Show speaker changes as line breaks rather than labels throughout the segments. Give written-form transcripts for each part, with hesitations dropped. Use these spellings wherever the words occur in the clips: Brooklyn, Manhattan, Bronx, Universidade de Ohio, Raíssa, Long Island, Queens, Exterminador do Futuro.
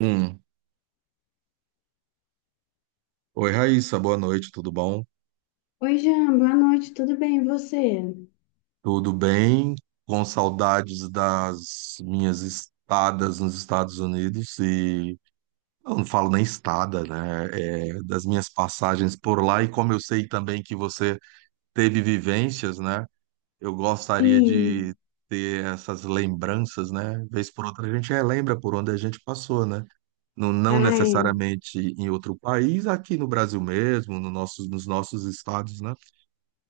Um. Oi, Raíssa, boa noite, tudo bom?
Oi, Jean, boa noite, tudo bem? E você?
Tudo bem? Com saudades das minhas estadas nos Estados Unidos e eu não falo nem estada, né? É, das minhas passagens por lá e como eu sei também que você teve vivências, né? Eu gostaria de
Sim,
ter essas lembranças, né? Vez por outra a gente relembra por onde a gente passou, né? Não, não
ai,
necessariamente em outro país, aqui no Brasil mesmo, no nossos, nos nossos estados, né?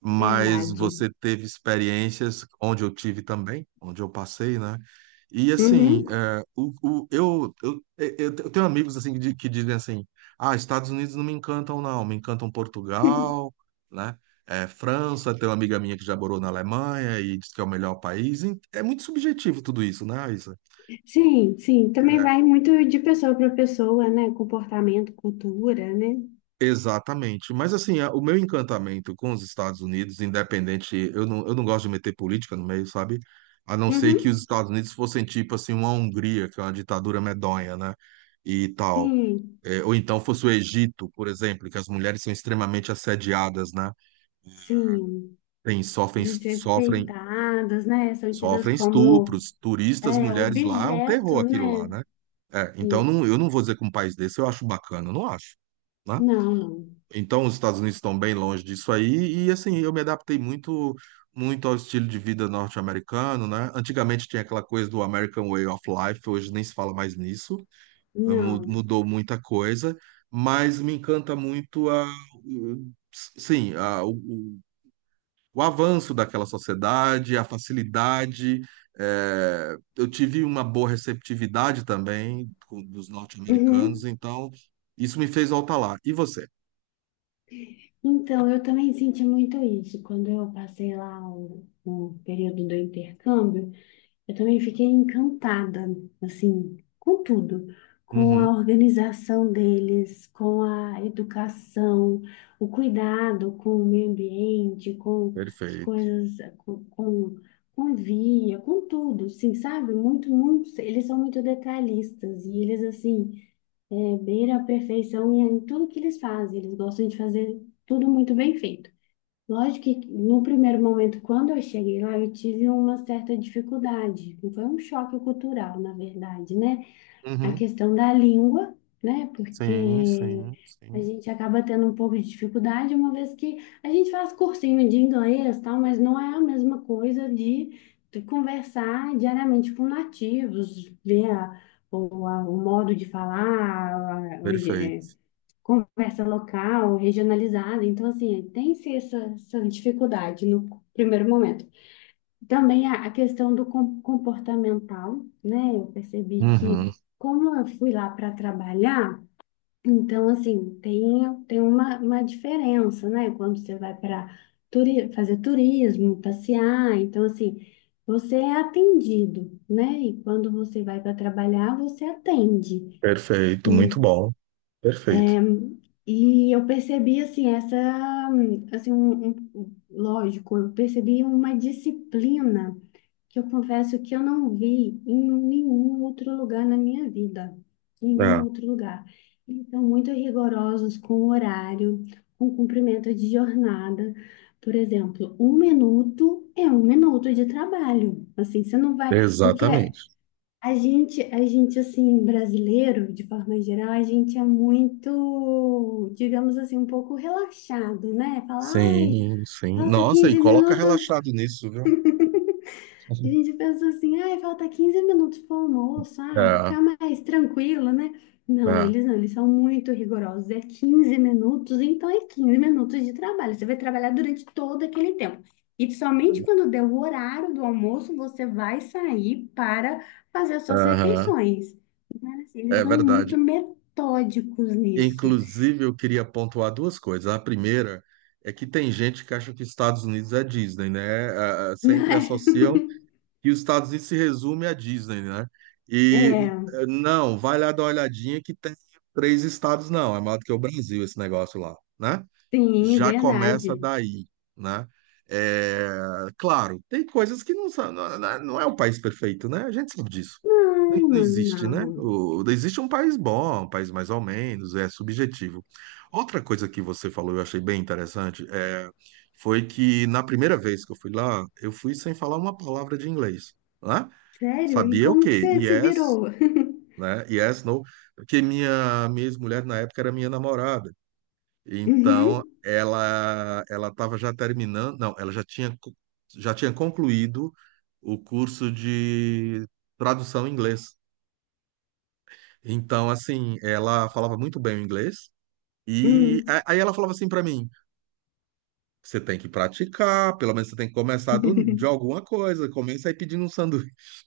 Mas
verdade.
você teve experiências onde eu tive também, onde eu passei, né? E assim,
Uhum.
é, o, eu tenho amigos assim que dizem assim, ah, Estados Unidos não me encantam, não, me encantam Portugal, né? É, França, tem uma amiga minha que já morou na Alemanha e diz que é o melhor país. É muito subjetivo tudo isso, né, Isa?
Sim, sim, também
É.
vai muito de pessoa para pessoa, né? Comportamento, cultura, né?
Exatamente. Mas assim, o meu encantamento com os Estados Unidos, independente, eu não gosto de meter política no meio, sabe? A não ser que
Uhum.
os Estados Unidos fossem tipo assim uma Hungria, que é uma ditadura medonha, né? E tal.
Sim,
É, ou então fosse o Egito, por exemplo, que as mulheres são extremamente assediadas, né?
sim,
Tem, sofrem, sofrem,
desrespeitadas, né? São tidas
sofrem
como
estupros, turistas, mulheres lá, é um terror
objeto,
aquilo lá,
né?
né? É, então
Sim.
não, eu não vou dizer que um país desse eu acho bacana, eu não acho, né?
Não, não,
Então, os Estados Unidos estão bem longe disso aí, e assim, eu me adaptei muito, muito ao estilo de vida norte-americano, né? Antigamente tinha aquela coisa do American Way of Life, hoje nem se fala mais nisso, mu-
não.
mudou muita coisa, mas me encanta muito, sim, o avanço daquela sociedade, a facilidade. Eu tive uma boa receptividade também dos norte-americanos,
Uhum.
então isso me fez voltar lá. E você?
Então, eu também senti muito isso quando eu passei lá o período do intercâmbio. Eu também fiquei encantada, assim, com tudo, com a
Uhum,
organização deles, com a educação, o cuidado com o meio ambiente, com as
perfeito.
coisas, com tudo, assim, sabe? Muito, muito, eles são muito detalhistas e eles, assim, beiram a perfeição em tudo que eles fazem, eles gostam de fazer tudo muito bem feito. Lógico que no primeiro momento, quando eu cheguei lá, eu tive uma certa dificuldade. Foi um choque cultural, na verdade, né? A
Uhum.
questão da língua, né?
Sim,
Porque
sim,
a
sim.
gente acaba tendo um pouco de dificuldade, uma vez que a gente faz cursinho de inglês, tal, mas não é a mesma coisa de conversar diariamente com nativos, ver o modo de falar,
Perfeito.
conversa local, regionalizada. Então, assim, tem-se essa dificuldade no primeiro momento. Também a questão do comportamental, né? Eu percebi
Uhum.
que, como eu fui lá para trabalhar, então, assim, tem uma diferença, né? Quando você vai para turi fazer turismo, passear, então, assim. Você é atendido, né? E quando você vai para trabalhar, você atende.
Perfeito, muito bom. Perfeito.
E eu percebi, assim, essa, assim, lógico, eu percebi uma disciplina que eu confesso que eu não vi em nenhum outro lugar na minha vida, em nenhum
Ah,
outro lugar. Eles são muito rigorosos com o horário, com cumprimento de jornada. Por exemplo, um minuto é um minuto de trabalho. Assim, você não vai, porque
exatamente.
a gente, assim, brasileiro, de forma geral, a gente é muito, digamos assim, um pouco relaxado, né? Fala, ai,
Sim, sim.
falta
Nossa, e
15
coloca
minutos.
relaxado nisso, viu?
A gente pensa assim, ai, falta 15 minutos para o almoço, ah,
Ah,
ficar mais tranquilo, né? Não,
ah,
eles não, eles são muito rigorosos. É 15 minutos, então é 15 minutos de trabalho. Você vai trabalhar durante todo aquele tempo. E somente quando der o horário do almoço, você vai sair para fazer as suas
aham.
refeições. Eles
É
são
verdade.
muito metódicos nisso.
Inclusive, eu queria pontuar duas coisas. A primeira é que tem gente que acha que Estados Unidos é Disney, né? Ah, sempre
Mas,
associam que os Estados Unidos se resume à Disney, né? E
é,
não, vai lá dar uma olhadinha que tem três estados, não. É maior do que o Brasil esse negócio lá, né?
sim,
Já começa
verdade.
daí, né? É, claro, tem coisas que não são, não, não é o país perfeito, né? A gente sabe disso. Não, não
Não,
existe,
não,
né?
não.
Existe um país bom, um país mais ou menos, é subjetivo. Outra coisa que você falou, eu achei bem interessante, é, foi que na primeira vez que eu fui lá, eu fui sem falar uma palavra de inglês, né?
Sério? E
Sabia o
como que
quê?
você se
Yes,
virou?
né? Yes, no, porque minha ex-mulher na época era minha namorada. Então,
Uhum,
ela estava já terminando, não, ela já tinha já tinha concluído o curso de tradução em inglês. Então, assim, ela falava muito bem o inglês e
hum.
a- aí ela falava assim para mim: "Você tem que praticar, pelo menos você tem que começar de alguma coisa, começa aí pedindo um sanduíche".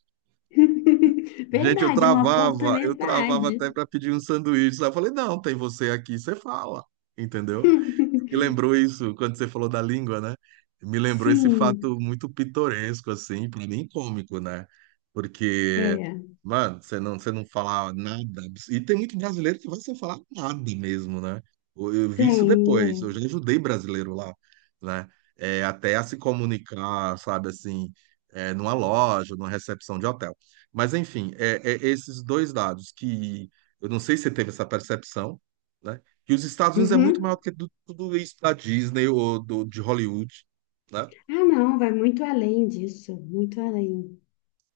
Gente, eu
Verdade, é uma
travava, eu travava
oportunidade.
até para pedir um sanduíche. Aí eu falei: "Não, tem você aqui, você fala". Entendeu? Me lembrou isso quando você falou da língua, né? Me lembrou esse fato
Sim,
muito pitoresco, assim, pra mim cômico, né? Porque,
é,
mano, você não fala nada. E tem muito brasileiro que vai sem falar nada mesmo, né? Eu vi isso
tem,
depois.
é.
Eu já ajudei brasileiro lá, né? É, até a se comunicar, sabe, assim, é, numa loja, numa recepção de hotel. Mas, enfim, é esses dois dados que eu não sei se você teve essa percepção. Né? Que os Estados Unidos é muito maior
Uhum.
do que tudo isso da Disney ou do, de Hollywood, né?
Ah, não, vai muito além disso, muito além.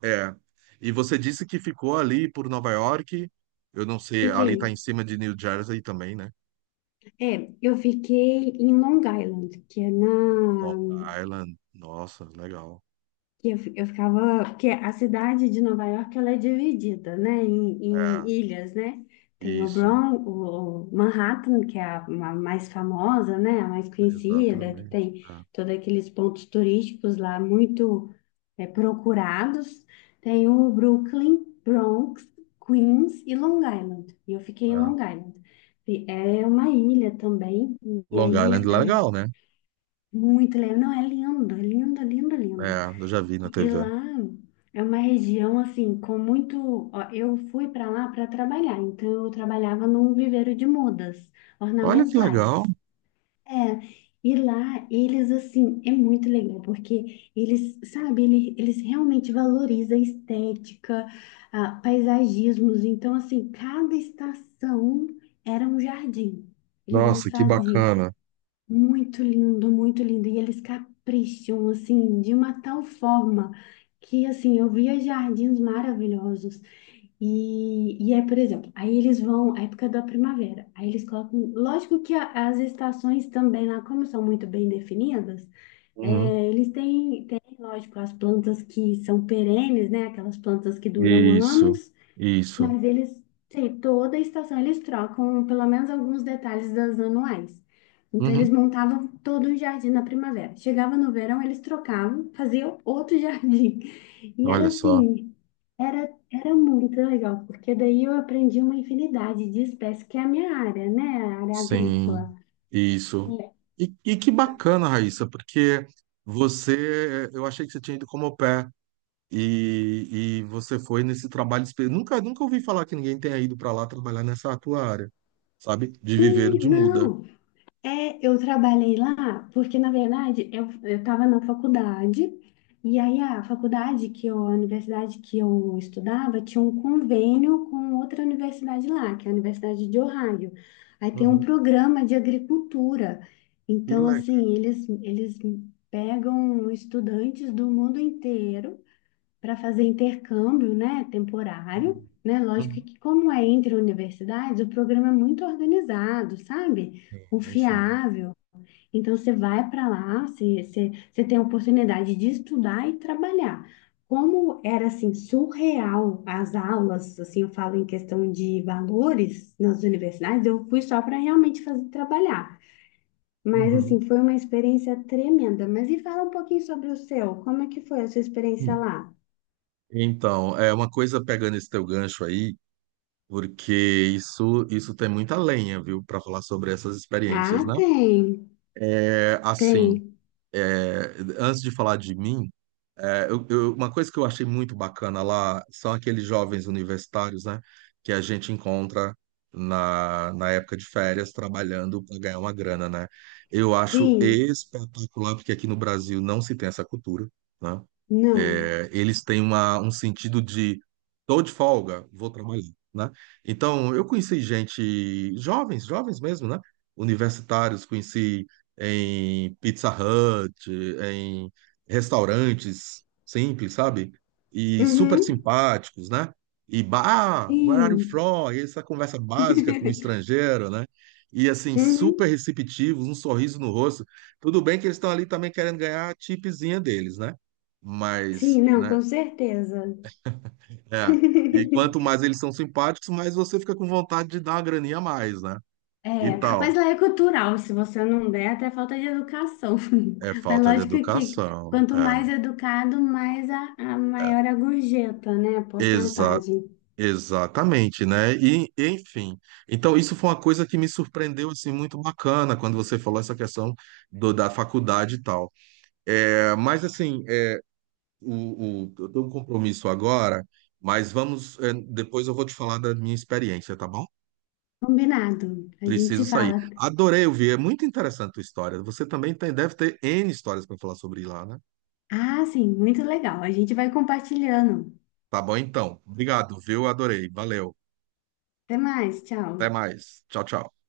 É. E você disse que ficou ali por Nova York, eu não sei, ali tá
Fiquei,
em cima de New Jersey também, né?
é, eu fiquei em Long Island, que é
Long
na
Island, nossa, legal.
que eu ficava, porque a cidade de Nova York ela é dividida, né, em,
É,
em ilhas, né? Tem o
isso,
Bronx, o Manhattan, que é a mais famosa, né, a mais conhecida, que
exatamente.
tem
É,
todos aqueles pontos turísticos lá muito procurados. Tem o Brooklyn, Bronx, Queens e Long Island. E eu fiquei em
é.
Long Island. E é uma ilha também, e
Long
aí
Island, é
eu,
legal, né?
muito legal. Não, é lindo, lindo, lindo.
É, eu já vi na
E
TV.
lá é uma região assim com muito. Ó, eu fui para lá para trabalhar, então eu trabalhava num viveiro de mudas
Olha que legal.
ornamentais. É, e lá eles assim é muito legal porque eles, sabe, eles realmente valorizam a estética, ah, paisagismos. Então assim, cada estação era um jardim. Eles
Nossa, que
desfaziam
bacana.
muito lindo, muito lindo. E eles capricham, assim, de uma tal forma que, assim, eu via jardins maravilhosos. E, por exemplo, aí eles vão, a época da primavera, aí eles colocam. Lógico que as estações também lá, como são muito bem definidas,
Uhum.
eles têm, lógico, as plantas que são perenes, né? Aquelas plantas que duram
Isso,
anos.
isso.
Mas eles, sim, toda estação eles trocam pelo menos alguns detalhes das anuais. Então eles
Uhum.
montavam todo um jardim na primavera. Chegava no verão, eles trocavam, faziam outro jardim. E era
Olha só.
assim, era muito legal, porque daí eu aprendi uma infinidade de espécies, que é a minha área, né? A área
Sim,
agrícola.
isso.
É.
E que bacana, Raíssa, porque eu achei que você tinha ido como au pair e você foi nesse trabalho. Nunca, nunca ouvi falar que ninguém tenha ido para lá trabalhar nessa tua área, sabe? De viveiro
Sim,
de muda.
não. É, eu trabalhei lá porque, na verdade, eu estava na faculdade, e aí a universidade que eu estudava tinha um convênio com outra universidade lá, que é a Universidade de Ohio. Aí tem um
Uhum.
programa de agricultura.
Que
Então,
legal.
assim, eles pegam estudantes do mundo inteiro para fazer intercâmbio, né, temporário, né? Lógico
Uhum.
que como é entre universidades, o programa é muito organizado, sabe?
Sim, sim.
Confiável. Então você vai para lá, você tem a oportunidade de estudar e trabalhar. Como era assim surreal as aulas, assim eu falo em questão de valores nas universidades, eu fui só para realmente fazer trabalhar. Mas assim,
Uhum.
foi uma experiência tremenda. Mas e fala um pouquinho sobre o seu, como é que foi a sua experiência
Hum.
lá?
Então, é uma coisa pegando esse teu gancho aí, porque isso tem muita lenha, viu, para falar sobre essas experiências,
Ah,
né?
tem.
É, assim.
Tem.
É, antes de falar de mim, é, uma coisa que eu achei muito bacana lá são aqueles jovens universitários, né, que a gente encontra na época de férias trabalhando para ganhar uma grana, né? Eu acho
Sim.
espetacular, porque aqui no Brasil não se tem essa cultura, né?
Não.
É, eles têm uma, um sentido de tô de folga, vou trabalhar, né? Então, eu conheci gente, jovens, jovens mesmo, né? Universitários, conheci em Pizza Hut, em restaurantes simples, sabe? E super
Uhum.
simpáticos, né? E, ah, where are you
Sim.
from? E essa conversa básica com o estrangeiro, né? E assim, super
Uhum.
receptivos, um sorriso no rosto. Tudo bem que eles estão ali também querendo ganhar a tipezinha deles, né? Mas,
Sim, não,
né?
com certeza.
É. E quanto mais eles são simpáticos, mais você fica com vontade de dar uma graninha a mais, né? E
É, mas
tal.
lá é cultural, se você não der, até falta de educação.
É
Mas
falta de
lógico que
educação.
quanto
É.
mais educado, mais a
É.
maior a gorjeta, né? A
Exa
porcentagem.
exatamente, né? E, enfim. Então, isso foi uma coisa que me surpreendeu, assim, muito bacana quando você falou essa questão da faculdade e tal. É, mas, assim, é, eu tenho um compromisso agora, mas vamos. É, depois eu vou te falar da minha experiência, tá bom?
Combinado. A gente
Preciso
se
sair.
fala.
Adorei ouvir, é muito interessante a tua história. Você também tem, deve ter N histórias para falar sobre lá, né?
Ah, sim, muito legal. A gente vai compartilhando.
Tá bom então. Obrigado, viu? Adorei. Valeu.
Até mais,
Até
tchau.
mais. Tchau, tchau.